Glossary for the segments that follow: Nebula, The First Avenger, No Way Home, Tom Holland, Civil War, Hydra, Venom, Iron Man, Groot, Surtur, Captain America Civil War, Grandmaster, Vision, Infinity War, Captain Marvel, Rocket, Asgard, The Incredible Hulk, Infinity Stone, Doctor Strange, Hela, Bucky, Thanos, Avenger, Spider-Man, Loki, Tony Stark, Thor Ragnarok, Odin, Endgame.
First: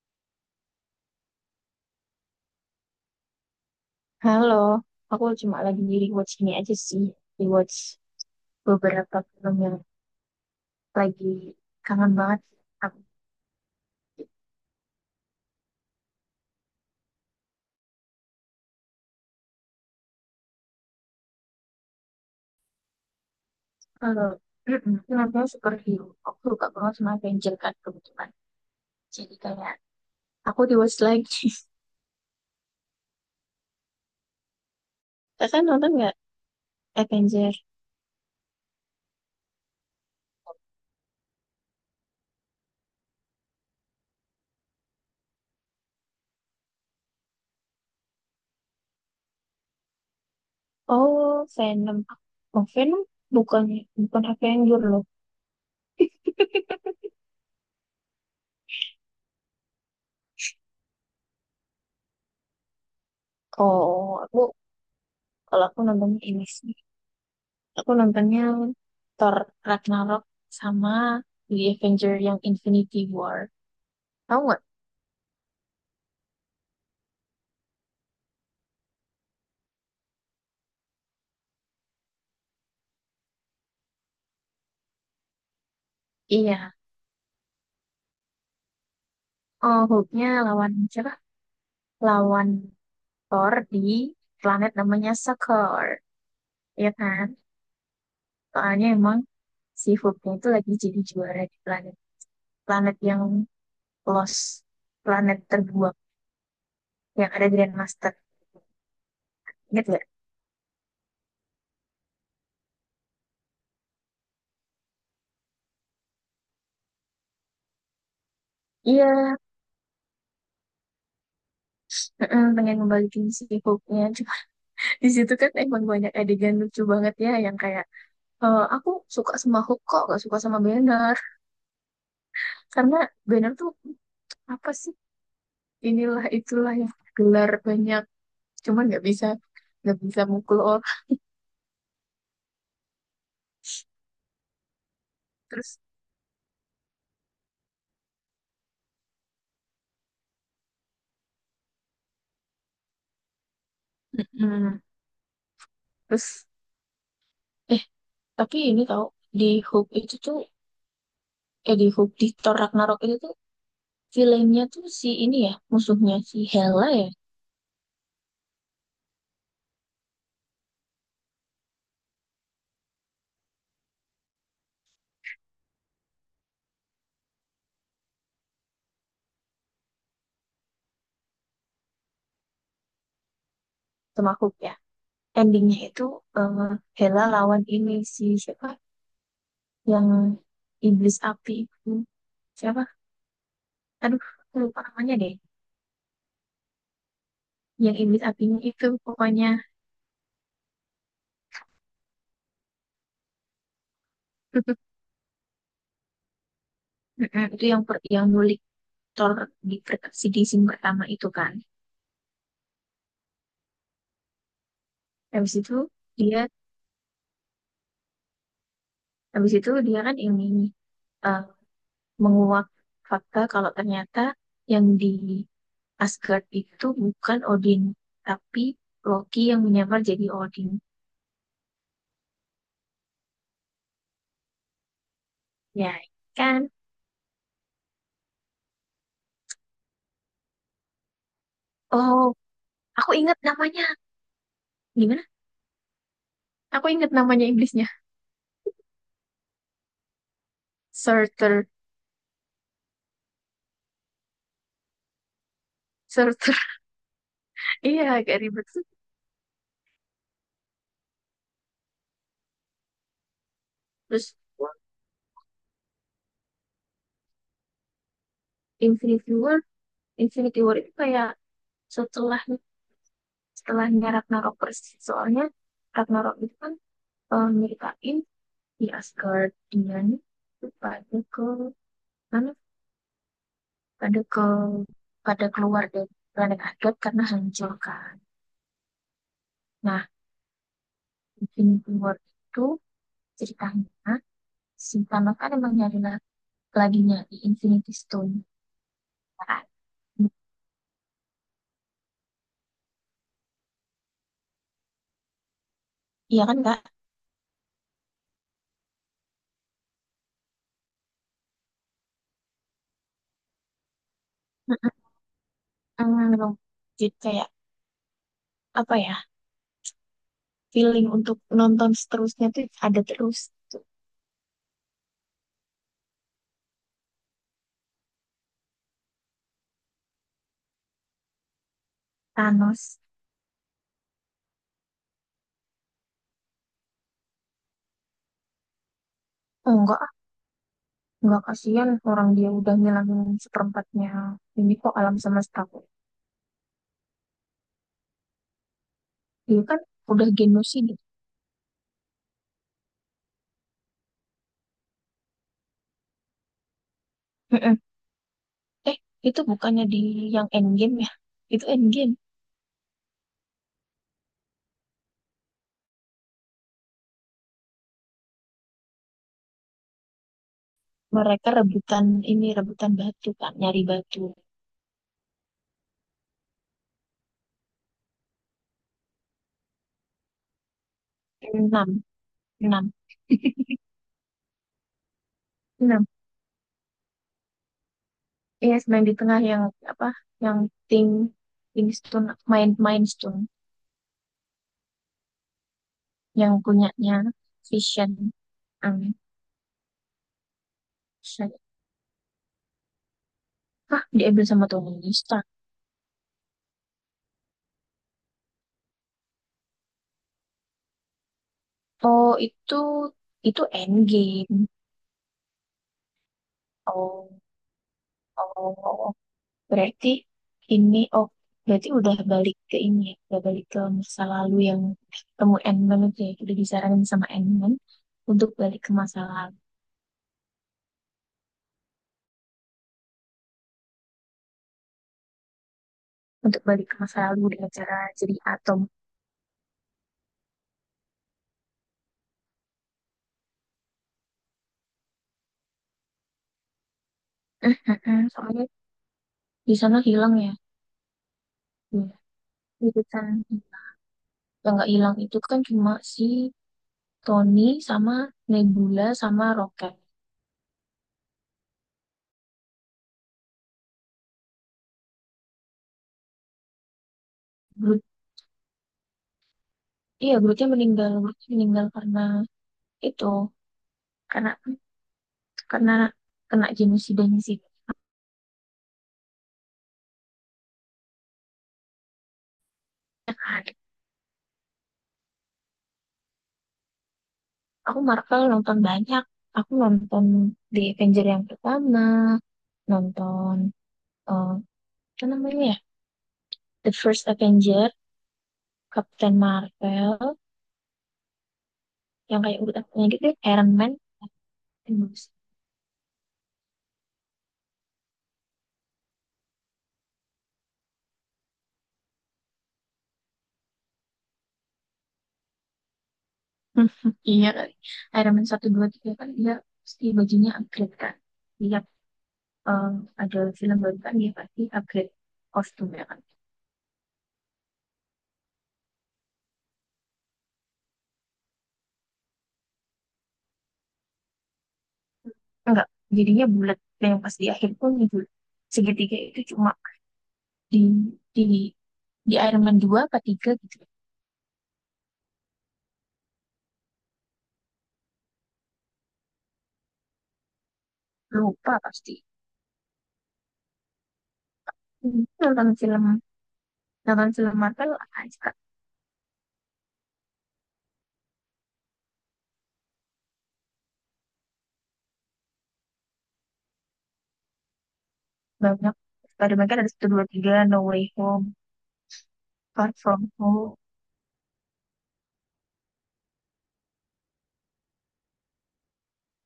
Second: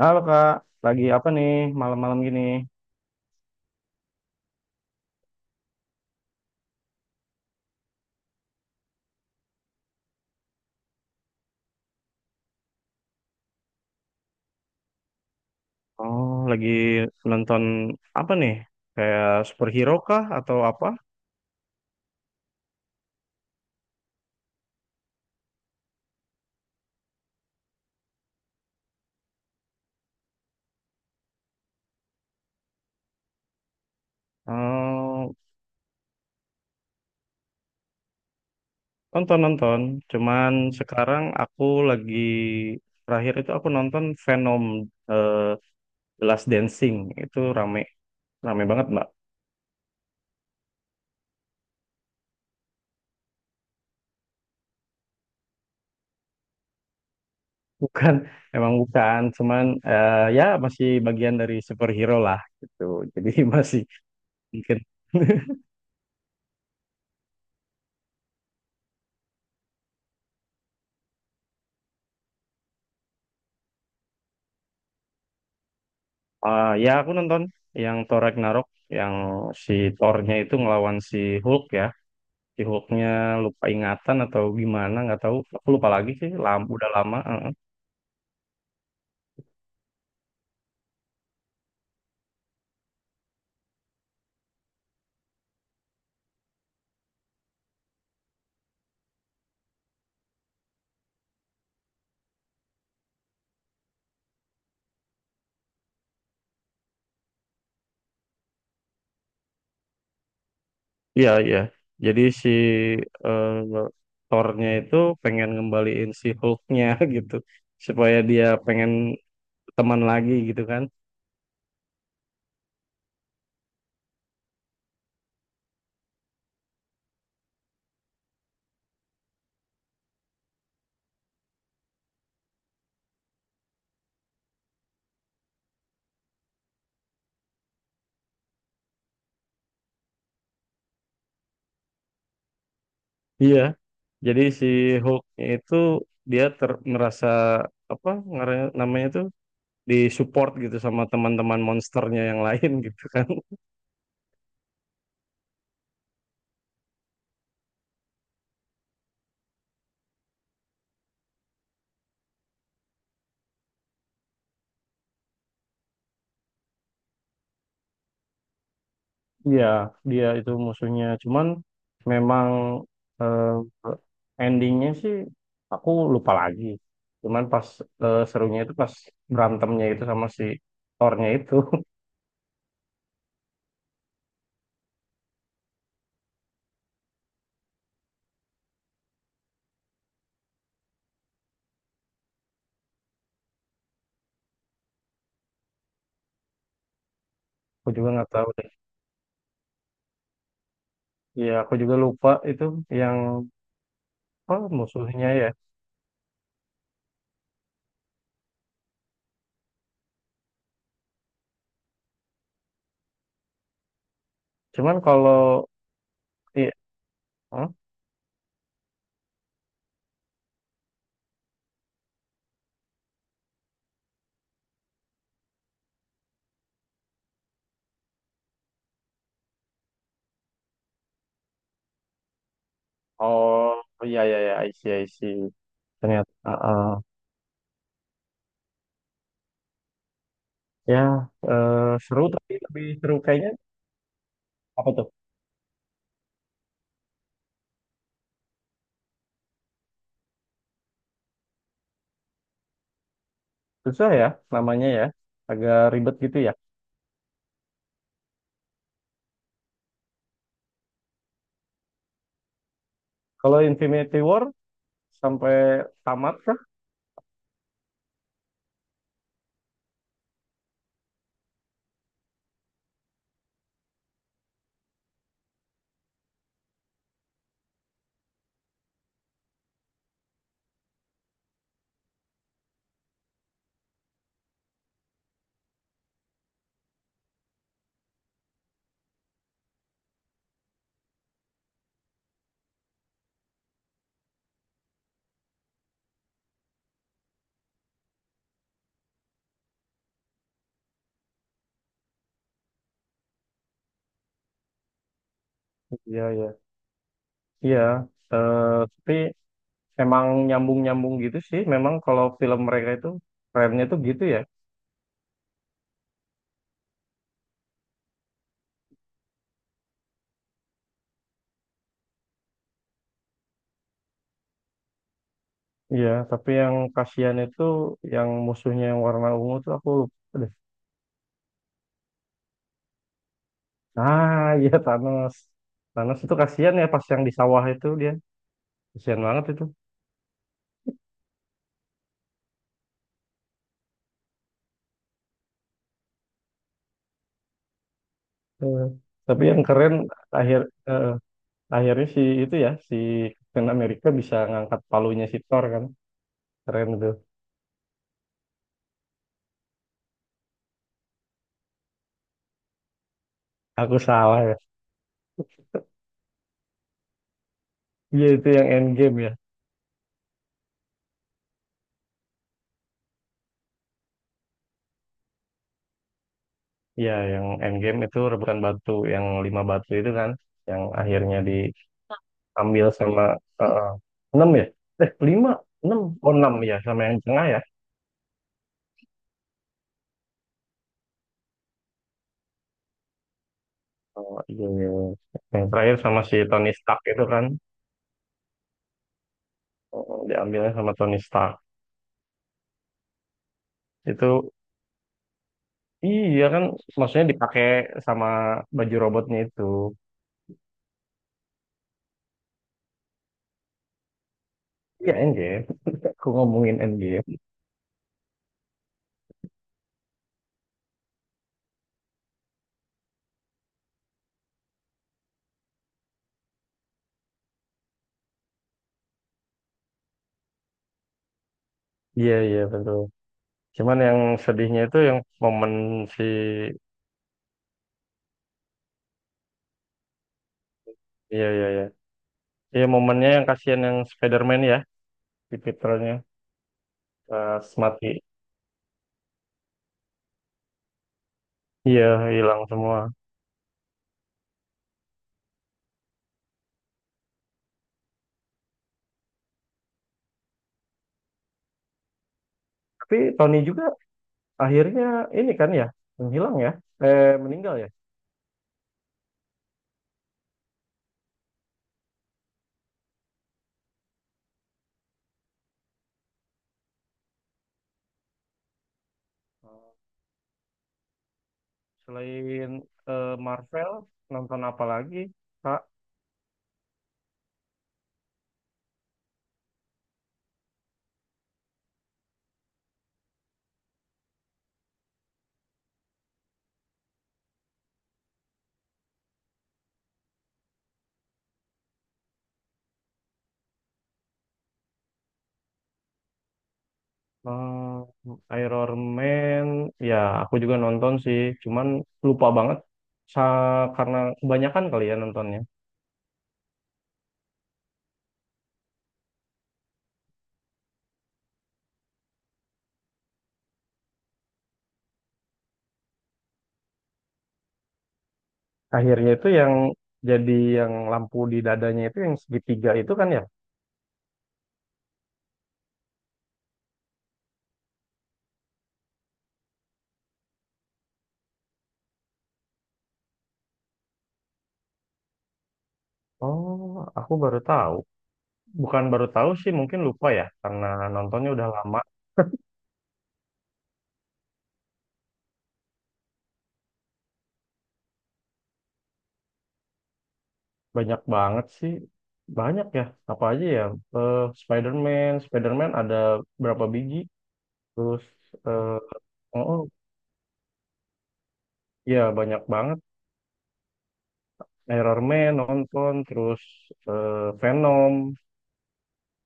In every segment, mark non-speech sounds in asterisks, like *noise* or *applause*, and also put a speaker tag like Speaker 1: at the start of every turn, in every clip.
Speaker 1: Halo Kak, lagi apa nih malam-malam gini?
Speaker 2: Halo, aku cuma lagi di rewatch ini aja sih, rewatch beberapa film yang lagi kangen banget. Aku
Speaker 1: Oh, lagi nonton apa nih? Kayak superhero kah atau apa?
Speaker 2: kalau mm-mm, filmnya *clears throat* superhero, aku suka banget sama Avenger kan kebetulan. Jadi kayak aku rewatch lagi. *laughs*
Speaker 1: Oh,
Speaker 2: Kakak nonton nggak Avenger?
Speaker 1: nonton-nonton. Cuman sekarang aku lagi terakhir itu aku nonton Venom eh, The Last Dancing. Itu rame, rame banget Mbak.
Speaker 2: Oh, Venom. Oh, Venom bukan bukan Avenger loh. *laughs*
Speaker 1: Bukan, *laughs* emang bukan. Cuman ya masih bagian dari superhero lah gitu. Jadi *laughs* masih
Speaker 2: Oh, aku
Speaker 1: mungkin. *laughs*
Speaker 2: kalau aku nonton ini sih. Aku nontonnya Thor Ragnarok sama The Avenger yang Infinity War. Tahu nggak?
Speaker 1: Ah, ya aku nonton yang Thor Ragnarok yang si Thor-nya itu ngelawan si Hulk ya. Si Hulk-nya lupa ingatan atau gimana nggak tahu. Aku lupa lagi sih. Lama,
Speaker 2: Iya.
Speaker 1: udah lama. Heeh.
Speaker 2: Oh, Hulk-nya lawan siapa? Lawan Thor di planet namanya Sakor. Ya kan? Soalnya emang si Hulk-nya itu lagi jadi juara di planet. Planet yang lost. Planet terbuang. Yang ada Grandmaster. Ingat nggak?
Speaker 1: Iya iya. Jadi si eh, Thor-nya itu pengen ngembaliin si Hulk-nya *laughs* gitu supaya dia pengen
Speaker 2: Iya,
Speaker 1: teman lagi gitu kan.
Speaker 2: pengen ngembalikin si Hulk-nya. Cuma *laughs* di situ kan emang banyak adegan lucu banget ya. Yang kayak aku suka sama hook kok, gak suka sama banner. Karena banner tuh apa sih? Inilah itulah yang gelar banyak. Cuman nggak bisa mukul orang.
Speaker 1: Iya. Jadi si Hulk itu
Speaker 2: Terus,
Speaker 1: dia ter merasa apa namanya itu di support gitu sama teman-teman monsternya yang lain *laughs* gitu kan.
Speaker 2: mm, terus, eh tapi ini tau di hook itu tuh, di hook di Thor Ragnarok itu tuh villainnya tuh si ini ya, musuhnya si Hela ya,
Speaker 1: Iya, dia itu musuhnya. Cuman memang eh, endingnya sih aku lupa lagi. Cuman pas serunya itu pas berantemnya itu sama si Thor-nya itu. *laughs*
Speaker 2: sama hook ya. Endingnya itu eh, Hela lawan ini si siapa? Yang iblis api itu siapa? Aduh, aku lupa namanya deh.
Speaker 1: Aku
Speaker 2: Yang
Speaker 1: juga
Speaker 2: iblis
Speaker 1: nggak tahu
Speaker 2: apinya
Speaker 1: deh.
Speaker 2: itu pokoknya. *laughs*
Speaker 1: Iya, aku juga lupa itu yang apa musuhnya ya.
Speaker 2: Mm-mm, itu yang nyulik Thor di scene pertama itu kan
Speaker 1: Cuman kalau
Speaker 2: habis itu dia
Speaker 1: iya, hmm?
Speaker 2: habis itu dia kan ini eh, menguak fakta kalau ternyata yang di Asgard itu bukan Odin tapi Loki yang menyamar jadi Odin,
Speaker 1: Oh iya iya iya, I see, I see.
Speaker 2: ya
Speaker 1: Ternyata, ah,
Speaker 2: kan?
Speaker 1: ah. Ya eh,
Speaker 2: Oh,
Speaker 1: seru tapi lebih
Speaker 2: aku
Speaker 1: seru
Speaker 2: ingat
Speaker 1: kayaknya.
Speaker 2: namanya
Speaker 1: Apa tuh?
Speaker 2: gimana aku ingat namanya iblisnya. Surtur
Speaker 1: Susah ya namanya ya. Agak ribet gitu ya.
Speaker 2: Surtur *laughs* Iya, agak ribet.
Speaker 1: Kalau Infinity
Speaker 2: Terus,
Speaker 1: War sampai tamat kah?
Speaker 2: Infinity War Infinity War itu kayak setelah setelahnya Ragnarok persis. Soalnya Ragnarok itu kan nyeritain di Asgard dia nih tuh pada ke mana pada ke pada keluar dari planet Asgard karena hancur kan. Nah, Infinity War itu ceritanya si Thanos kan emang lagi nyari Infinity Stone kan.
Speaker 1: Iya,
Speaker 2: Iya
Speaker 1: iya.
Speaker 2: kan Kak?
Speaker 1: Iya. Eh, tapi emang nyambung-nyambung gitu sih. Memang kalau film mereka itu kerennya tuh gitu ya.
Speaker 2: Mm, Jadi kayak apa ya, feeling untuk nonton seterusnya tuh ada terus.
Speaker 1: Iya, tapi yang kasihan itu yang musuhnya yang warna ungu tuh aku lupa deh.
Speaker 2: Thanos.
Speaker 1: Ah, iya Thanos. Thanos itu kasihan ya pas yang di sawah itu dia. Kasihan banget itu.
Speaker 2: Enggak, enggak kasihan orang dia udah ngilangin seperempatnya ini kok alam semesta kok.
Speaker 1: Eh, tapi
Speaker 2: Dia
Speaker 1: yang
Speaker 2: kan
Speaker 1: keren
Speaker 2: udah
Speaker 1: akhir
Speaker 2: genosida.
Speaker 1: eh, akhirnya si itu ya si Captain America bisa ngangkat palunya si Thor kan keren tuh.
Speaker 2: Mm-mm. Eh, itu bukannya di yang Endgame ya? Itu Endgame.
Speaker 1: Aku salah ya, iya itu yang Endgame ya.
Speaker 2: Mereka rebutan ini, rebutan batu kan, nyari batu.
Speaker 1: Iya yang Endgame itu rebutan batu yang lima batu itu kan yang akhirnya
Speaker 2: Enam, enam,
Speaker 1: diambil sama eh, eh, enam ya lima enam
Speaker 2: enam.
Speaker 1: oh enam ya sama yang tengah ya.
Speaker 2: Iya, yes, main di tengah yang apa? Yang Thing, Thing Stone, main main Stone,
Speaker 1: Oh, iya, iya, iya. Yang terakhir sama si
Speaker 2: yang
Speaker 1: Tony Stark
Speaker 2: punyanya
Speaker 1: itu kan.
Speaker 2: Vision. Amin.
Speaker 1: Oh, diambilnya sama Tony Stark
Speaker 2: Hah, diambil
Speaker 1: itu
Speaker 2: sama Tony Stark.
Speaker 1: iya kan maksudnya dipakai sama baju robotnya itu.
Speaker 2: Oh, itu endgame.
Speaker 1: Iya endgame. *laughs* Aku ngomongin
Speaker 2: Oh,
Speaker 1: endgame.
Speaker 2: oh, berarti ini oh udah balik ke ini ya, udah balik ke masa lalu yang ketemu Endman itu ya, udah disaranin sama Endman untuk balik ke masa lalu,
Speaker 1: Iya, iya, betul. Cuman yang sedihnya itu yang momen si...
Speaker 2: dengan cara jadi atom.
Speaker 1: Iya, iya, iya. Iya, momennya yang kasihan yang Spider-Man ya, si Peternya pas mati.
Speaker 2: Soalnya di sana hilang ya,
Speaker 1: Iya,
Speaker 2: iya,
Speaker 1: hilang semua.
Speaker 2: itu kan yang nggak hilang itu kan cuma si Tony sama Nebula sama Rocket.
Speaker 1: Tapi Tony juga akhirnya ini kan ya, menghilang ya, meninggal ya.
Speaker 2: Groot, iya Grootnya meninggal karena itu karena karena kena genosida sih
Speaker 1: Selain
Speaker 2: kan.
Speaker 1: Marvel, nonton apa lagi? Kak?
Speaker 2: Aku Marvel nonton banyak. Aku nonton The Avenger yang pertama, nonton eh apa namanya ya? The First Avenger, Captain Marvel, yang kayak urutannya gitu, ya, Iron Man, dan bagus.
Speaker 1: Hmm, Iron Man, ya aku juga nonton sih, cuman lupa banget karena kebanyakan kali ya nontonnya.
Speaker 2: *laughs* Iya kali. Iron Man 1, 2, 3 kan dia pasti bajunya upgrade kan. Dia eh, ada film baru kan dia pasti upgrade kostumnya kan.
Speaker 1: Akhirnya itu yang jadi yang lampu di dadanya itu yang segitiga itu kan ya?
Speaker 2: Enggak, jadinya bulat. Dan yang pas di akhir pun bulat. Segitiga itu cuma di di di Iron Man 2 apa 3 gitu,
Speaker 1: Oh, aku baru tahu. Bukan baru tahu sih, mungkin lupa ya karena nontonnya udah
Speaker 2: lupa
Speaker 1: lama.
Speaker 2: pasti. Nonton film Marvel aja
Speaker 1: Banyak banget sih. Banyak ya, apa aja ya? Eh, Spider-Man ada berapa biji? Terus eh,
Speaker 2: banyak.
Speaker 1: oh,
Speaker 2: Spider-Man kan
Speaker 1: oh,
Speaker 2: ada 1, 2, 3 No Way Home,
Speaker 1: ya banyak
Speaker 2: Far
Speaker 1: banget.
Speaker 2: From Home.
Speaker 1: Iron Man nonton terus Venom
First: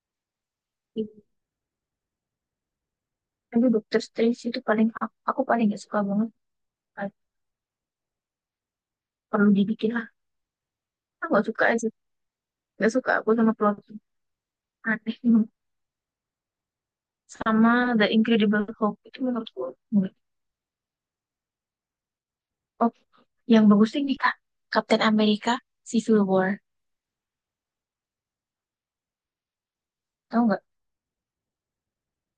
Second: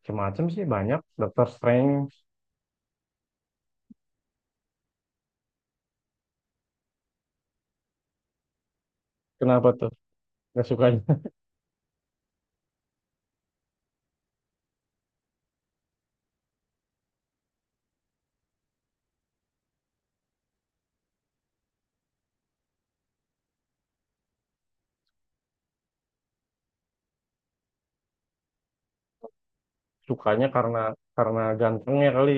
Speaker 1: macam-macam sih banyak Doctor Strange.
Speaker 2: Tapi Doctor Strange itu paling, aku paling gak suka banget, perlu
Speaker 1: Kenapa tuh
Speaker 2: dibikin lah.
Speaker 1: nggak sukanya?
Speaker 2: Aku gak suka aja, gak suka aku sama plot aneh sama The Incredible Hulk itu, menurutku. Oh, yang bagusnya ini Kak, Captain America Civil War,
Speaker 1: *laughs* Sukanya
Speaker 2: tau.
Speaker 1: karena gantengnya kali.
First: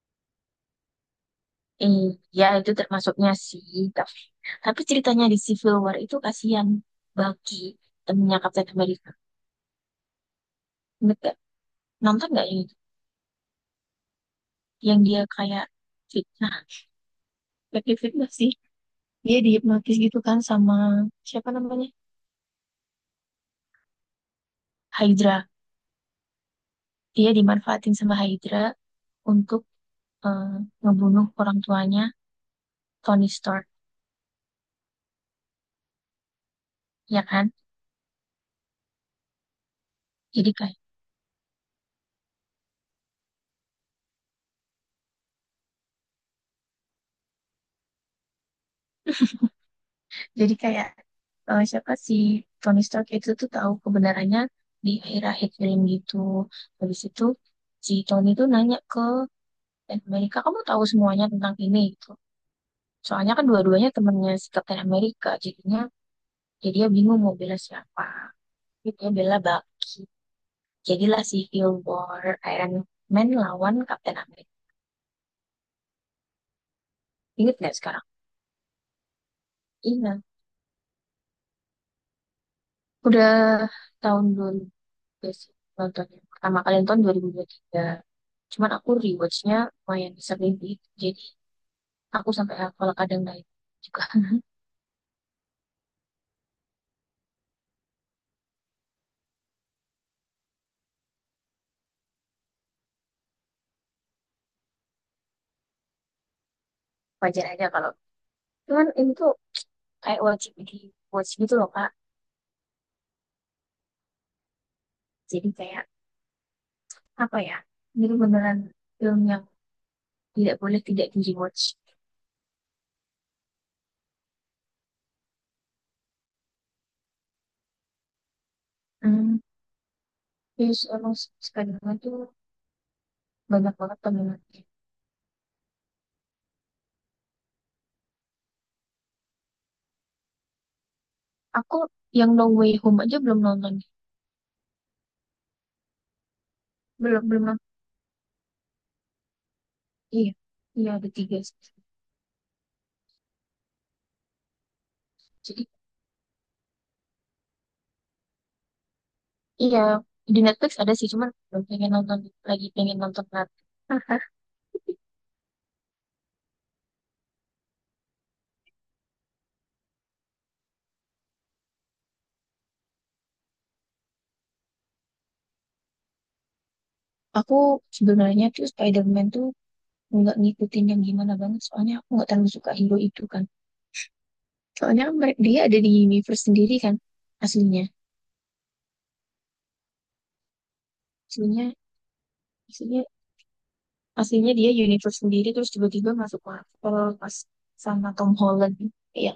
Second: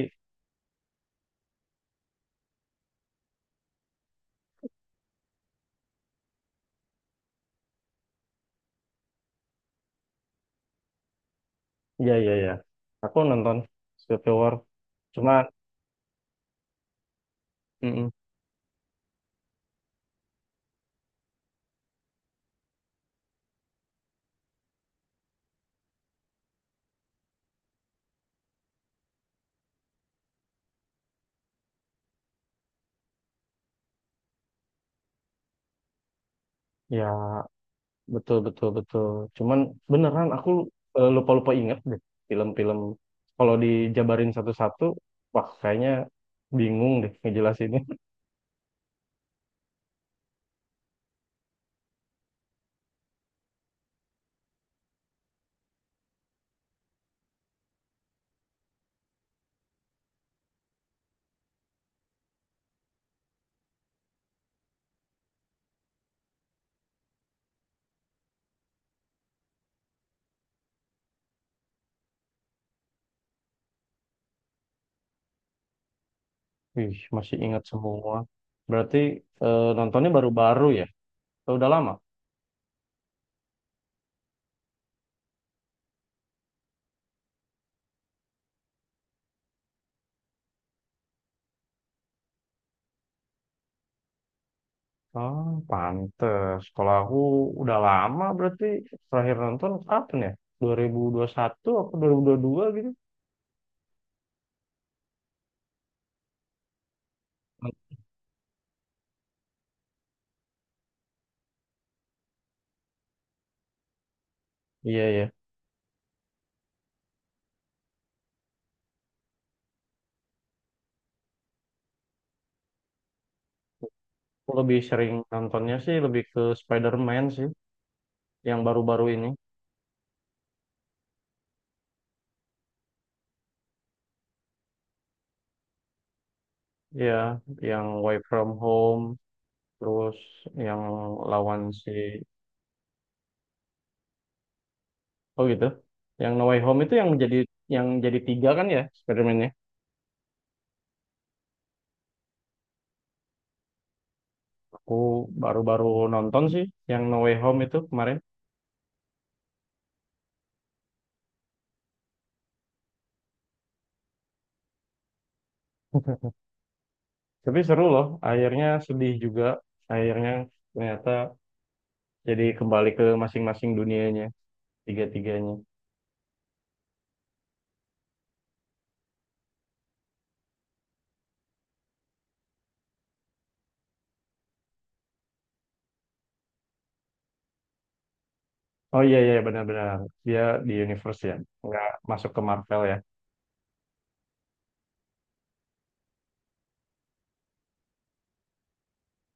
Speaker 2: Iya, itu termasuknya sih. Tapi, tapi, ceritanya di Civil War itu kasihan Bucky, temennya Captain America. Ingat nggak?
Speaker 1: Iya
Speaker 2: Nonton
Speaker 1: iya
Speaker 2: nggak
Speaker 1: iya
Speaker 2: yang itu?
Speaker 1: aku nonton Civil War
Speaker 2: Yang dia
Speaker 1: cuma
Speaker 2: kayak fitnah. Pakai
Speaker 1: mm-mm,
Speaker 2: fitnah sih. Dia dihipnotis gitu kan sama siapa namanya? Hydra. Dia dimanfaatin sama Hydra untuk eh, ngebunuh orang tuanya Tony Stark, ya
Speaker 1: ya
Speaker 2: kan?
Speaker 1: betul betul betul cuman beneran aku
Speaker 2: Jadi kayak
Speaker 1: lupa-lupa inget deh film-film kalau dijabarin satu-satu wah kayaknya bingung deh ngejelasinnya. *laughs*
Speaker 2: Jadi kayak siapa si Tony Stark itu tuh tahu kebenarannya di akhir-akhir film gitu. Habis itu si Tony tuh nanya ke Captain America, kamu tahu semuanya tentang ini gitu. Soalnya kan dua-duanya temennya si Captain America, jadinya dia bingung mau bela siapa. Jadi dia bela Bucky. Jadilah Civil War Iron Man lawan Captain America.
Speaker 1: Wih, masih
Speaker 2: Ingat
Speaker 1: ingat
Speaker 2: nggak sekarang?
Speaker 1: semua. Berarti nontonnya
Speaker 2: Ingat.
Speaker 1: baru-baru ya? Udah lama?
Speaker 2: Udah tahun 2000 juga sih, nonton yang pertama kali nonton 2023. Cuman aku rewatchnya lumayan sering gitu. Jadi aku sampai hafal kadang naik juga.
Speaker 1: Ah, pantes. Kalau aku udah lama berarti terakhir nonton kapan ya? 2021 atau 2022 gitu?
Speaker 2: *laughs* Wajar aja kalau. Cuman ini tuh kayak wajib di watch gitu loh Kak.
Speaker 1: Iya, iya.
Speaker 2: Jadi kayak apa ya? Ini tuh beneran film yang tidak boleh tidak di rewatch.
Speaker 1: Aku lebih sering nontonnya sih lebih ke Spider-Man sih, yang baru-baru ini.
Speaker 2: Hmm, Terus emang sekarang tuh banyak banget peminatnya.
Speaker 1: Iya, yang Way From Home, terus yang lawan
Speaker 2: Aku
Speaker 1: si...
Speaker 2: yang No Way Home aja belum nonton.
Speaker 1: Oh gitu? Yang No Way Home itu yang
Speaker 2: Belum
Speaker 1: menjadi
Speaker 2: belum nonton.
Speaker 1: yang jadi tiga kan ya Spider-Man-nya?
Speaker 2: Iya, iya ada tiga sih.
Speaker 1: Aku
Speaker 2: Jadi
Speaker 1: baru-baru nonton sih yang No Way Home itu kemarin.
Speaker 2: iya, di Netflix ada sih, cuman belum pengen nonton, lagi pengen nonton lagi. *laughs*
Speaker 1: Tapi seru loh, akhirnya sedih juga. Akhirnya ternyata jadi kembali ke masing-masing dunianya, tiga-tiganya.
Speaker 2: Aku sebenarnya tuh Spider-Man tuh nggak ngikutin yang gimana banget, soalnya aku nggak terlalu suka hero itu kan. Soalnya dia ada di universe sendiri kan, aslinya.
Speaker 1: Oh iya, iya benar-benar. Dia di universe ya,
Speaker 2: Aslinya,
Speaker 1: nggak masuk ke Marvel ya.
Speaker 2: aslinya, aslinya, dia universe sendiri, terus tiba-tiba masuk Marvel pas sama Tom Holland. Iya,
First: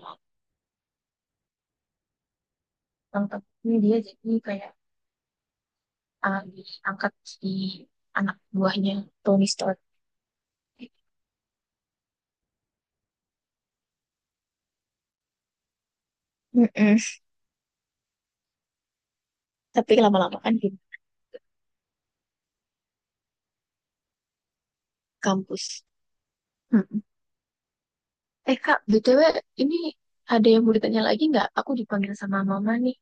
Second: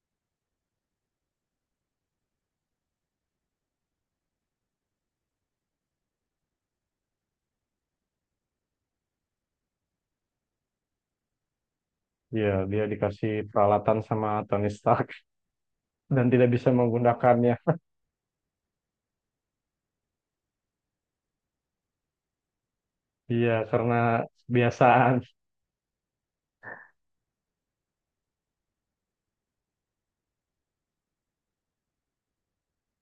Speaker 2: Tom Holland dia jadi kayak diangkat di anak buahnya Tony Stark.
Speaker 1: Iya, dia dikasih peralatan sama Tony Stark *laughs* dan tidak bisa
Speaker 2: Mm-mm.
Speaker 1: menggunakannya.
Speaker 2: Tapi lama-lama kan
Speaker 1: Iya, karena kebiasaan.
Speaker 2: kampus. Mm-mm. Eh Kak, BTW ini ada yang mau ditanya lagi nggak? Aku dipanggil sama mama nih.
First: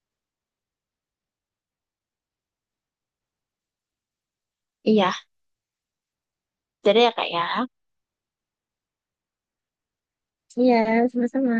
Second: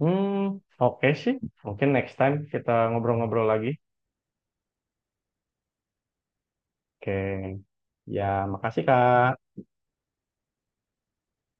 Speaker 1: Hmm, oke sih. Mungkin next time kita ngobrol-ngobrol lagi.
Speaker 2: Iya, jadi ya kak ya.
Speaker 1: Oke. Ya, makasih Kak.
Speaker 2: Iya, sama-sama.